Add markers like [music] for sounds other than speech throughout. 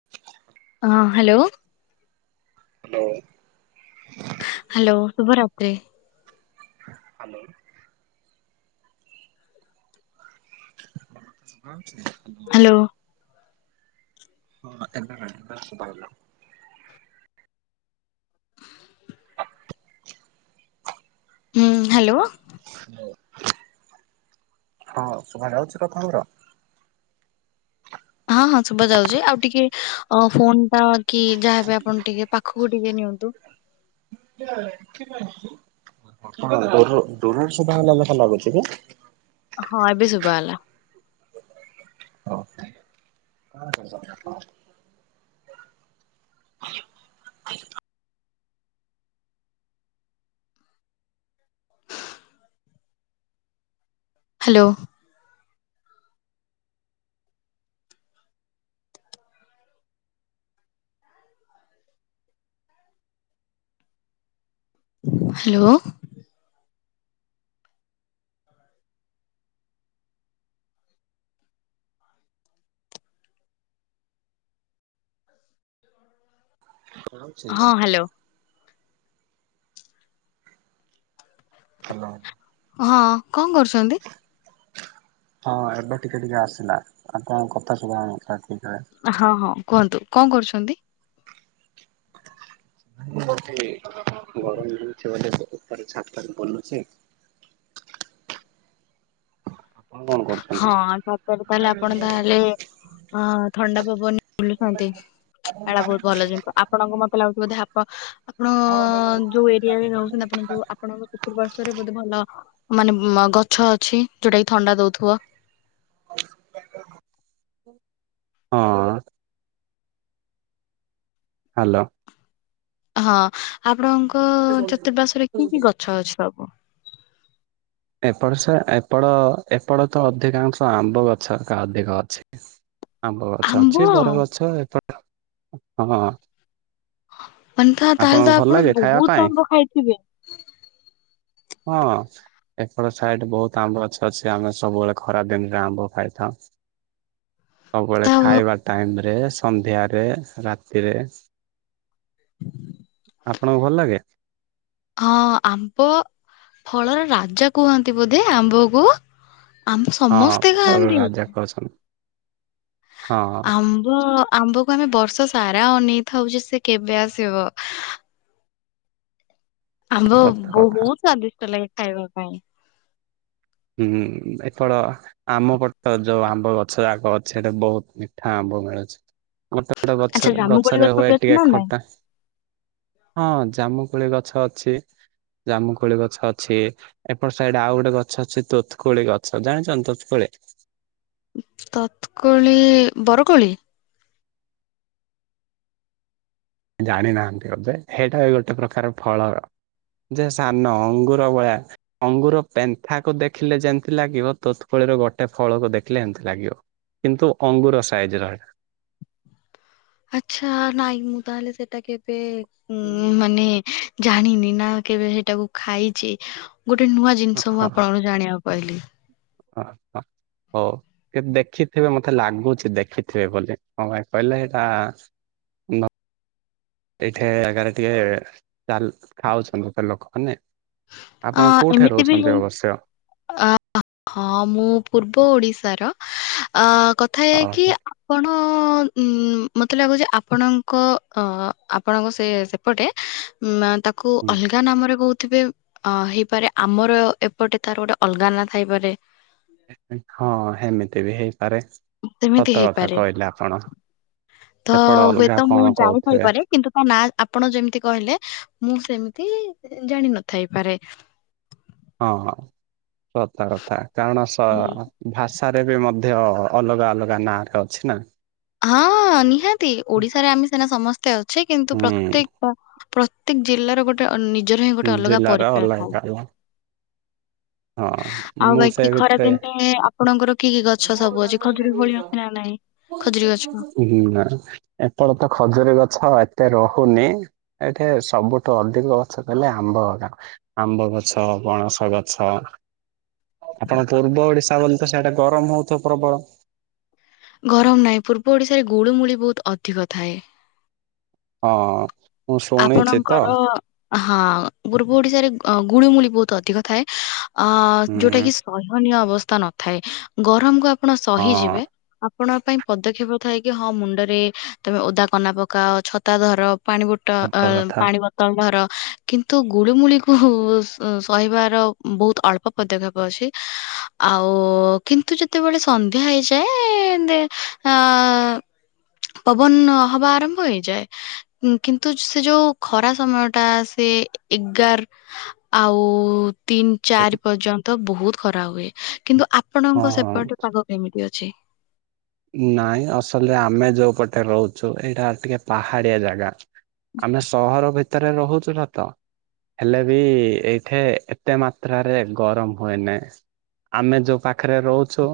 [inaudible] ହଁ hello. Hello. Hello ଶୁଭ ରାତ୍ରୀ। ହାଲୋ। [inaudible] ହ୍ୟାଲୋ। [unintelligible] ହୁଁ ହ୍ୟାଲୋ। ହ ହଁ ଶଭ ଯାଉଛି କଥାବର। ହଁ ହଁ ଶୁଭା ଯାଉଛି ଆଉ ଟିକେ ଅ ଫୋନ ଟା କି ଯାହାବି ଆପଣ ଟିକେ ପାଖକୁ ଟିକେ ନିଅନ୍ତୁ। ଦ ଦରରୁ ସା ହେଲା ଦେଖା ଲାଗୁଛି କି? ହଁ ଏବେ ଶୁଭା ହେଲା। [inaudible] ହ୍ୟାଲୋ। ହ୍ୟାଲୋ। ହଁ। ହଁ ହ୍ୟାଲୋ। ହଲୋ। ହଁ କଣ କରୁଛନ୍ତି? ହଁ ଏବେ ଟିକେ ଟିକେ ଆସିଲା ଆପଣଙ୍କ କଥା ସୁଭାଉନଥିଲା ଠିକରେ। ହଁ ହଁ କୁହନ୍ତୁ କଣ କରୁଛନ୍ତି? [inaudible] [unintelligible] ହଁ ସତ ରେ କହିଲେ ଆପଣ ତାହେଲେ ଅ ଥଣ୍ଡା ପବନ ବୁଲୁଛନ୍ତି। ଏଇଟା ବହୁତ ଭଲ ଜିନ୍ତୁ ଆପଣଙ୍କୁ ମତେ ଲାଗୁଛି ବୋଧେ ହପ ଆପଣ ଯୋଉ ଏରିଆରେ ନେଉଛନ୍ତି ଆପଣ ଯୋଉ ଆପଣଙ୍କ ପିତ ପାର୍ଶଵରେ ବହୁତ ଭଲ ମାନେ ଗଛ ଅଛି ଯୋଉଟା କି ଥଣ୍ଡା ଦଉଥିବ। ହଁ। ହ୍ୟାଲୋ। ହଁ ଆପଣଙ୍କ ଚତୁପାର୍ଶ୍ଵ ରେ କି କି ଗଛ ଅଛି ସବୁ। ଏପଟ ସେ ଏପଟ ଏପଟ ତ ଅଧିକାଂଶ ଆମ୍ବ ଗଛକା ଅଧିକ ଅଛି। ଆମ୍ବ ଗଛ ଅଛି ବରଗଛ ଏପଟ ହଁ। ମାନ ତ ତାହେଲେ ଆପଣଙ୍କୁ ତ ଭଲ ଆପଣ ଲାଗେ ଖାଇବା ବହୁତ ପାଇଁ? ଆମ୍ବ ଖାଇଥିବେ। ହଁ। ଏପଟ ସାଇଡ ବହୁତ ଆମ୍ବ ଗଛ ଅଛି ଆମେ ସବୁବେଳେ ଖରାପ ଦିନରେ ଆମ୍ବ ଖାଇଥାଉ। ସବୁବେଳେ ତା ହଁ ଖାଇବା ଟାଇମରେ ସନ୍ଧ୍ୟାରେ ରାତିରେ। ଆପଣଙ୍କୁ ଭଲ ଲାଗେ। ହଁ ଆମ୍ବ ଫଳର ରାଜା କୁହନ୍ତି ବୋଧେ ଆମ୍ବ କୁ। ଆମେ ହଁ ସମସ୍ତେ ଫଳ ଖାଆନ୍ତି। ରାଜା କହୁଛନ୍ତି ହଁ ଆମ୍ବ ଆମ୍ବକୁ ଆମେ ବର୍ଷ ସାରା ଅନେଇଥାଉଛ ସେ କେବେ ଆସିବ? ଆମ୍ବ ସତ କଥା ବହୁତ ସ୍ଵାଦିଷ୍ଟ ଲାଗେ ଖାଇବା ପାଇଁ। ହୁଁ ଏଫଳ ଆମ ପଟ ଯୋଉ ଆମ୍ବ ଗଛ ଯାକ ଅଛି ସେଟା ବହୁତ ମିଠା ଆମ୍ବ ମିଳୁଛି ଗୋଟେ ଗୋଟେ ଆଚ୍ଛା ବଛର ଜାମୁକୋଳି ଗଛରେ ଗଛ ବି ହୁଏ ଅଛି ଟିକେ ନା ନାଇଁ? ଖରଟା। ହଁ ଜାମୁକୁଳି ଗଛ ଅଛି। ଜାମୁକୋଳି ଗଛ ଅଛି ଏପଟ ସାଇଡ ଆଉ ଗୋଟେ ଗଛ ଅଛି ତୋତ୍କୁଳି ଗଛ ଜାଣିଛ ତୋତ୍କୁଳି। ତତ୍କୋଳି ବରକୋଳି। ଜାଣିନାହାନ୍ତି ଏଧ ସେଇଟା ବି ଗୋଟେ ପ୍ରକାର ଫଳର ଯେ ସାନ ଅଙ୍ଗୁର ଭଳିଆ। ଅଙ୍ଗୁର ପେନ୍ଥାକୁ ଦେଖିଲେ ଯେମିତି ଲାଗିବ ତୋତ୍ଫଳୀର ଗୋଟେ ଫଳକୁ ଦେଖିଲେ ଏମତି ଲାଗିବ। କିନ୍ତୁ ଅଙ୍ଗୁର ସାଇଜ ର ଏଇଟା। ଆଚ୍ଛା ନାଇଁ ମୁଁ ତାହେଲେ ସେଟା କେବେ ଉ ମାନେ ଜାଣିନି ନା କେବେ ସେଇଟାକୁ ଖାଇଛି ଗୋଟେ ନୂଆ ଜିନିଷ ମୁଁ ଆପଣଙ୍କୁ ଜାଣିବାକୁ ପାଇଲିି। ହ ହ। ହଉ ଦେଖିଥିବେ ମତେ ଲାଗୁଛି। ଦେଖିଥିବେ ବୋଲି ହଁ ଭାଇ କହିଲେ ସେଇଟା ଏଇଠି ଆଗାରେ ଟିକେ ଚାଲ ଖାଉଛନ୍ତି ଲୋକମାନେ। ଅ ଆପଣ କୋଉଠେ ଏମିତି ବି ରହୁଛନ୍ତି ହେଇ ଅବଶ୍ୟ ହଁ ମୁଁ ପୂର୍ବ ଓଡିଶାର। କଥା ଏହା କି ଓହୋ ଆପଣ ଉଁ ମତେ ଲାଗୁଛି ଆପଣଙ୍କ ଅ ଆପଣଙ୍କ ସେ ସେପଟେ ତାକୁ ହୁଁ। ଅଲଗା ନାମରେ କହୁଥିବେ ଅ ହେଇପାରେ ଆମର ଏପଟେ ତାର ଗୋଟେ ଅଲଗା ନା ଥାଇପାରେ। ହଁ ହେମିତି ବି ହେଇପାରେ। ସେମିତି ସତ କଥା ହେଇପାରେ। କହିଲେ ଆପଣ। ତ ସେପଟ ଅଲଗା ହୁଏତ ମୁଁ କଣ ଜାଣି କହୁଥିବେ ଥାଇପାରେ। କିନ୍ତୁ ନା ଆପଣ ଯେମିତି କହିଲେ ମୁଁ ସେମିତି ଜାଣ ନଥାଇପାରେ। ହଁ ହଁ ସଥା କଥା। କାରଣ ସ ହୁଁ। ଭାଷାରେ ବି ମଧ୍ୟ ଅଲଗା ଅଲଗା ନାଁରେ ଅଛି ନା। ହଁ ନିହାତି ଓଡିଶାରେ ଆମେ ସିନା ସମସ୍ତେ ଅଛେ। କିନ୍ତୁ ହୁଁ ପ୍ରତ୍ୟେକ ପ୍ରତ୍ୟେକ ଜିଲ୍ଲାର ଗୋଟେ ନିଜର ହିଁ ଗୋଟେ ଅଲଗା ଜିଲ୍ଲାର ପରିଚୟ ଥାଏ। ଅଲଗା ଅଲଗା ହଁ ଆଉ ମୁଁ ସେ ବାକି ଖରା ଭିତରେ ଦିନେ ଆପଣଙ୍କର କି କି ଗଛ ସବୁ ଅଛି ଖଜୁରୀ କୋଳି ଅଛି ନା ନାଇଁ? ଖଜୁରୀ ଗଛ ହୁଁ ଏପଳ ତ ଖଜୁରୀ ଗଛ ଏତେ ରହୁନି। ଏଠି ସବୁଠୁ ଅଧିକ ଗଛ ଦେଲେ ଆମ୍ବ ହଗା ଆମ୍ବ ଗଛ ପଣସ ଗଛ। ଆଛ ଆପଣ ପୂର୍ବ ଓଡିଶା ବୋଲି ତ ସେଇଟା ଗରମ ହଉଥିବ ପ୍ରବଳ। ଗରମ ନାହିଁ ପୂର୍ବ ଓଡିଶାରେ ଗୁଳୁମୁଳି ବହୁତ ଅଧିକ ଥାଏ। ହଁ ମୁଁ ଶୁଣିଛି ତ। ଆପଣଙ୍କର ହଁ ପୂର୍ବ ଓଡିଶାରେ ଗୁଳିମୁଳି ବହୁତ ଅଧିକ ଥାଏ। ଅ ଯୋଉଟା ହୁଁ କିି ସୟନୀୟ ଅବସ୍ଥା ନଥାଏ। ଗରମ କୁ ଆପଣ ହଁ ସହିଯିବେ। ଆପଣଙ୍କ ପାଇଁ ପଦକ୍ଷେପ ଥାଏ କି ହଁ ମୁଣ୍ଡରେ ତମେ ଓଦା କନା ପକାଅ। ଛତା ଧର। ପାଣି ବୋ ତ ସତ ଅ କଥା। ପାଣି ଳର କିନ୍ତୁ ଗୁଳିମୁଳିକୁ ସହିବାର ବହୁତ ଅଳ୍ପ ପଦକ୍ଷେପ ଅଛି। ଆଉ କିନ୍ତୁ ଯେତେବେଳେ ସନ୍ଧ୍ୟା ହେଇଯାଏ। ଅ ପବନ ହବା ଆରମ୍ଭ ହେଇଯାଏ। ଉଁ, କିନ୍ତୁ ସେ ଯୋଉ ଖରା ସମୟଟା ସେ ଏଗାର ଆଉ ତିନ୍ ଚାରି ପର୍ଯ୍ୟନ୍ତ ବହୁତ ଖରା ହୁଏ। କିନ୍ତୁ ଆପଣଙ୍କ ହଁ ସେପଟେ ପାଗ ସେମିତି ଅଛି। ନାଇଁ ଅସଲରେ ଆମେ ଯୋଉ ପଟେ ରହୁଛୁ। ଏଇଟା ଟିକେ ପାହାଡିଆ ଜାଗା। ଆମେ ସହର ଭିତରେ ରହୁଛୁ ସତ। ହେଲେ ବି ଏଇଠି ଏତେ ମାତ୍ରାରେ ଗରମ ହୁଏନି। ଆମେ ଯୋଉ ପାଖରେ ରହୁଛୁ।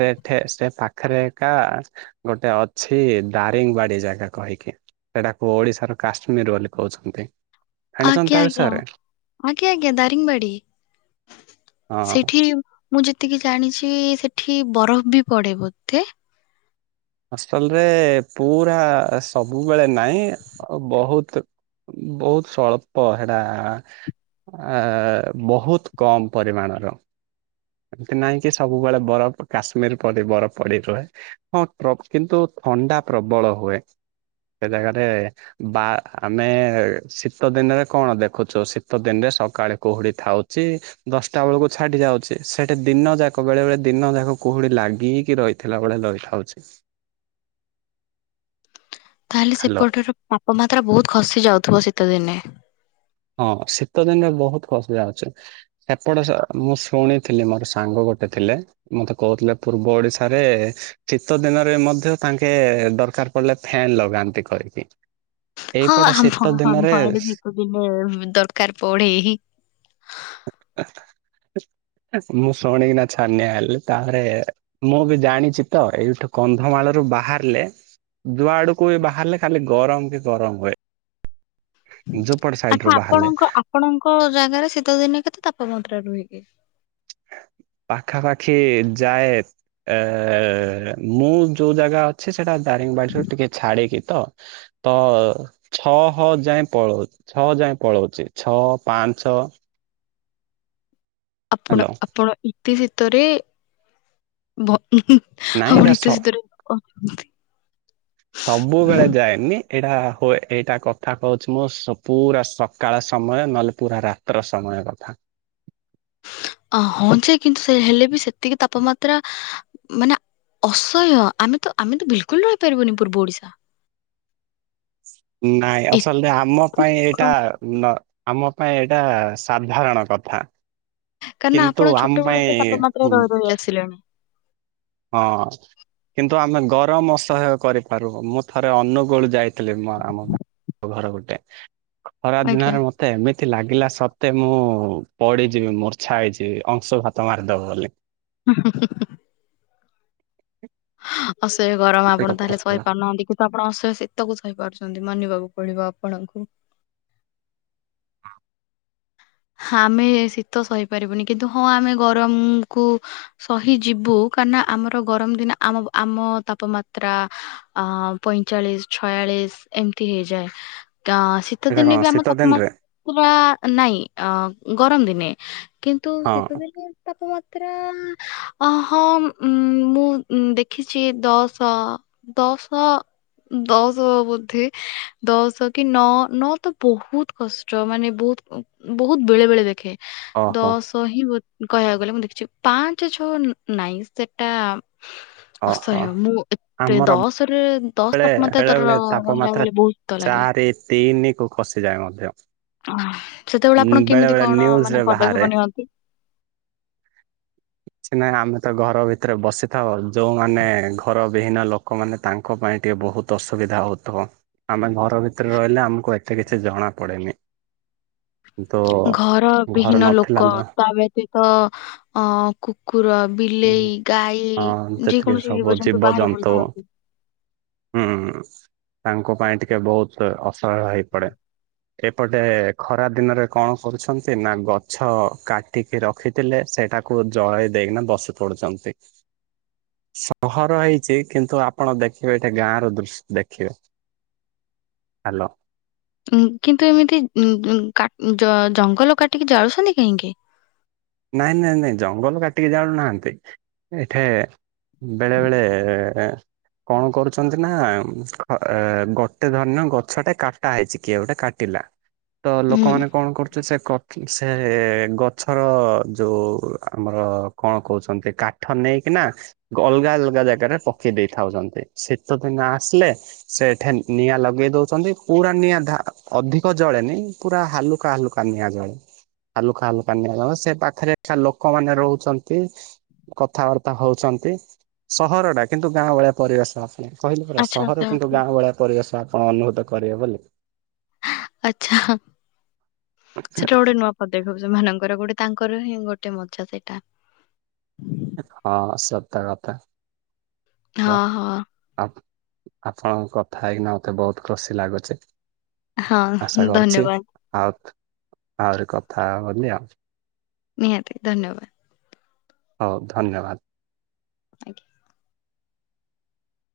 ସେଠେ ସେ ପାଖେରେ କା ଗୋଟେ ଅଛି ଦାରିଙ୍ଗବାଡି ଜାଗା କହିକି। ସେଇଟାକୁ ଓଡିଶାର କାଶ୍ମୀର ବୋଲି କହୁଛନ୍ତି। ଜାଣିଛନ୍ତି ଆଜ୍ଞା ତା ଆଜ୍ଞା ବିଷୟରେ? ଆଜ୍ଞା ଆଜ୍ଞା ଦାରିଙ୍ଗବାଡି। ହଁ ସେଠି ମୁଁ ଯେତିକି ଜାଣିଛି ସେଠି ବରଫ ବି ପଡେ ବୋତେ। ହଷ୍ଟେଲ ରେ ପୁରା ସବୁବେଳେ ନାହିଁ। ବହୁତ ବହୁତ ସଳ୍ପ ହେଟା। ଆ ବହୁତ କମ ପରିମାଣର। ଏମତି ନାଇଁ କି ସବୁବେଳେ ବରଫ କାଶ୍ମୀର ପଡି ବରଫ ପଡି ରୁହେ। ହଁ କିନ୍ତୁ ଥଣ୍ଡା ପ୍ରବଳ ହୁଏ। ସେ ଜାଗାରେ ବା ଆମେ ଶୀତ ଦିନରେ କଣ ଦେଖୁଛୁ? ଶୀତ ଦିନରେ ସକାଳେ କୁହୁଡି ଥାଉଛି। ଦଶଟା ବେଳକୁ ଛାଡି ଯାଉଛି। ସେଟା ଦିନ ଯାକ ବେଳେ ବେଳେ ଦିନ ଯାକ କୁହୁଡି ଲାଗିକି ରହିଥିଲା ବେଳେ ରହିଥାଉଛି। [inaudible] ତାହେଲେ ହ୍ୟାଲୋ ସେପଟର ତାପମାତ୍ରା ବହୁତ ଖସି ଯାଉଥିବ ଶୀତ ଦିନେ। ହଁ ଶୀତ ଦିନେ ବହୁତ [unintelligible] ଏପଟେ ସ ମୁଁ ଶୁଣିଥିଲି ମୋର ସାଙ୍ଗ ଗୋଟେ ଥିଲେ। ମତେ କଉଥିଲେ ପୂର୍ବ ଓଡିଶାରେ ଶୀତ ଦିନରେ ମଧ୍ୟ ତାଙ୍କେ ଦରକାର। କଇଲା ଫ୍ୟାନ୍ ଲଗାନ୍ତି କରିକି। ହଁ ଆମ ଆମ ଆଡେ ଶୀତ ଦିନେ ଦରକାର ପଡେ ହିଁ। ମୁଁ ଶୁଣିକିନା ଛାନିଆ ହେଲି ତାପରେ ମୁଁ ବି ଜାଣିଛି ତ ଏଇଠୁ କନ୍ଧମାଳରୁୁ ବାହାରିଲେ ଜୁଆଡୁକୁ ବାହାରିଲେ ଖାଲି ଗରମ ହି ଗରମ ହୁଏ। ଯୋଉପଟ ସାଇଟ୍ ଆଚ୍ଛା ରୁ ବାହାରିଲେ। ଆପଣଙ୍କ ଆପଣଙ୍କ ଜାଗାରେ ଶୀତ ଦିନେ କେତେ ତାପମାତ୍ରା ରୁହେ କି? ପାଖାପାଖି ଯାଏ ଏ ମୁଁ ଯୋଉ ଜାଗା ଛି ସେଟା ଦାରିଙ୍ଗ ବାଡ଼ିରୁ ଟିକେ ଛାଡିକି ତ ତ ଛଅ ହ ଯାଏଁ ପଳଉ ଛଅ ଯାଏଁ ପଳଉଚି ଛଅ ପାଞ୍ଚ। ଆପଣ ହ୍ୟାଲୋ ଆପଣ ଇତି ଶୀତରେ ଭ ହୁଁ ହୁଁ। ନାଇଁ ଏଟା ସ ସବୁବେଳେ ଯାଏନି ଏଇଟା ହୁଏ ଏଇଟା କଥା କହୁଚି ମୁଁ ସ ପୁରା କାଳ ସମୟ ନହେଲେ ପୁରା ରାତ୍ର ସମୟ କଥା। ହଁ ଯେ କିନ୍ତୁ ସେ ହେଲେ ବି ସେତିକି ତାପମାତ୍ରା ମାନେ ଅସହ୍ୟ ଆମେ ତ ଆମେ ତ ବିଲକୁଲ ରହିପାରିବୁନି ପୂର୍ବ ଓଡିଶା। ନାଇଁ ଏ- ଆସଲରେ ଆମ ପାଇଁ ଏଇଟା ନ ଆମ ପାଇଁ ଏଇଟା ସାଧାରଣ କଥା। କାରଣ କିନ୍ତୁ ଆମ ପାଇଁ ହୁଁ। ସିଲଣି ହଁ। କିନ୍ତୁ ଆମେ ଗରମ ଅସହୟ କରିପାରୁ ମୁଁ ଥରେ ଅନୁଗୁଳ ଯାଇଥିଲି ଆମ ଭା ଘର ଗୋଟେ ଖରା ଆଜ୍ଞା ଦିନରେ ମ ତେ ଏମିତି ଲାଗିଲା ସତେ ମୁଁ ପଡିଯିବି ମୂର୍ଚ୍ଛା ହେଇଯିବି ଅଂଶୁଘାତ ମାରିଦବ ବୋଲି। ହୁଁ ହୁଁ ହୁଁ। ଅସହ୍ୟ ଗରମ ଏତେ ଆପଣ କଥା ତାହେଲେ ଥିଲା ସହିପାରୁନାହାନ୍ତି। ଆପଣ ଅସହାୟ ଶୀତକୁ ସାଇପାରୁଛନ୍ତି ମାନିବାକୁ ପଡିବ ଆପଣଙ୍କୁ। ଆମେ ଶୀତ ସହିପାରିବୁନି କିନ୍ତୁ ହଁ ଆମେ ଗରମକୁୁ ସହି ଯିବୁ କାହିଁନା ଆମର ଗରମ ଦିନ ଆମ ଆମ ତାପମାତ୍ରା ଅ ପଇଁଚାଳିଶ ଛୟାଳିଶ ଏମିତି ହେଇଯାଏ ତ ଶୀ ତ ଏଇଟା କଣ ଦିନେ ବି ଆମ ଶୀତ ତାପମା ଦିନରେ ତ୍ରା ନାଇଁ ଅ ଗରମ ଦିନେ କିନ୍ତୁ ହଁ ଶୀତଦିନେ ତାପମାତ୍ରା ଅ ହଁ ଉ ମୁଁ ଦେଖିଛି ଦଶ ଦଶ ଦଶ ବୋଧେ ଦଶ କି ନ ନଅ ତ ବହୁତ କଷ୍ଟ ମାନେ ବହୁତ ବହୁତ ବେଳେ ବେଳେ ଦେଖେ ଓହୋ ଦଶ କହି ବୋ କହିବାକୁ ଗଲେ ମୁଁ ଦେଖିଚି ପାଞ୍ଚ ଛଅ ନାଇଁ ସେଟା ଓହୋ ଅସହ୍ୟ ମୁଁ ଏତେ ଆମର ଦଶରେ ଦଶ ବେଳେ ତାପମାତ୍ରା ବେଳେ ତୋର ବେଳେ ରହିଲା ତାପମାତ୍ରା ବେଳେ ବହୁତ ଶୀତ ଲାଗେ। ଚାରି ତିନି କୁ ଖସି ଯାଏ ମଧ୍ୟ। ଅ ସେତବେଳେ ଆପଣ ବେଳେ କେମିତି ବେଳେ କଣ ନ୍ୟୁଜରେ ମାନେ ବାହାରେ। ପଦକ୍ଷେପ ନିଅନ୍ତି? କିଛି ନାହିଁ ଆମେ ତ ଘର ଭିତରେ ବସିଥାଉ। ଯୋଉମାନେ ଘର ବିହୀନ ଲୋ ଲୋକମାନେ ତାଙ୍କ ପାଇଁ ଟିକେ ବହୁତ ଅସୁବିଧା ହଉଥୁବ। ଆମେ ଘର ଭିତରେ ରହିଲେ ଆମକୁ ଏତେ କିଛି ଜଣା ପଡେନି। କିନ୍ତୁ ଘର ଘର ବିହୀନ ନଥିଲା ଲୋକ ତ ତା ବ୍ୟତୀତ ଅ କୁକୁର ବିଲେଇ, ହଁ ଗାଈ ଯେ ଯେତିକି କୌଣସି ସବୁ ଜୀବଜନ୍ତୁ ବାହାରେ ବୁଲୁଥାନ୍ତି। ହୁଁ ତାଙ୍କ ପାଇଁ ଟିକେ ବହୁତ ଅସହାୟ ହେଇପଡେ। ଏପଟେ ଖରା ଦିନରେ କଣ କରୁଛନ୍ତି ନା ଗଛ କାଟି ସେ ରଖିଥିଲେ ସେଇଟାକୁ ଜଳେଇ ଦେଇକିନା ବସି ପଡୁଛନ୍ତି। ସହର ହେଇଛି କିନ୍ତୁ ଆପଣ ଦେଖିବେ ଏଠି ଗାଁ ର ଦୃଶ ଦେଖିବେ। ହାଲୋ। କିନ୍ତୁ ଏମିତି ଉଁ ଉଁ କା ଜ ଜ ଜଙ୍ଗଲ କାଟିକି ଜାଳୁଛନ୍ତି କାହିଁକି? ନାଇଁ ନାଇଁ ନାଇଁ ଜଙ୍ଗଲ କାଟିକି ଜାଳୁନାହାନ୍ତି ଏଠେ ବେଳେ ବେଳେ କଣ କରୁଛନ୍ତି ନାଁ ଏ ଗୋଟେ ଧରିନିଅ ଗଛଟେ କାଟୁ ଟା ହେଇଚି କିଏ ଗୋଟେ କାଟିଲା। ତ ହୁଁ ଲୋକମାନେ କଣ କରୁଛୁ ସେ କ ସେ ଗଛର ଯୋଉ ଆମର କଣ କହୁଛନ୍ତି କାଠ ନେଇକିନା ଅଲଗା ଅଲଗା ଜାଗାରେ ପକେଇ ଦେଇଥାଉଛନ୍ତି, ଶୀତଦିନ ଆସିଲେ ସେଠେ ନିଆଁ ଲଗେଇ ଦଉଛନ୍ତି, ପୁରା ନିଆଁ ଧା ଅଧିକ ଜଳେନି। ପୁରା ହାଲୁକା ହାଲୁକା ନିଆଁ ଜଳେ ହାଲୁକା ହାଲୁକା ନିଆଁ ଜଳେ ସେ ପାଖ [unintelligible] ଲୋକମାନେ ରହୁଛନ୍ତି। କଥାବାର୍ତ୍ତା ହଉଛନ୍ତି, ସହର ଟା କିନ୍ତୁ ଗାଁ ପରିବେଶ। କହିଲି ପରା ଆଚ୍ଛା ଆଚ୍ଛା ସହର କିନ୍ତୁ ଆଚ୍ଛା। ଗାଁ ଭଳିଆ ପରିବେଶ ଆପଣ ଅନୁଭୂତ କରିବେ ବୋଲି। ଆଛା ସେଟା ଗୋଟେ ନୁଆ [unintelligible] ସେ ମାନଙ୍କର ଗୋଟେ ତାଙ୍କର ହିଁ ଗୋଟେ ମଜା ସେଟା। ହଁ ସତ କଥା ମୁଁ ହଁ ହଁ ଆପ ଆପଣଙ୍କ କଥା ହେଇକିନା ମତେ ବହୁତ୍ ଖୁସି ଲାଗୁଚି। ଆଶା ହଁ କରୁଛି ଧନ୍ୟବାଦ ଆଉ ଆହୁରି କଥା ହବ ବୋଲି ଆଉ। ନିହାତି ଧନ୍ୟବାଦ୍। ହଉ ଧନ୍ୟବାଦ୍। ଆଜ୍ଞା।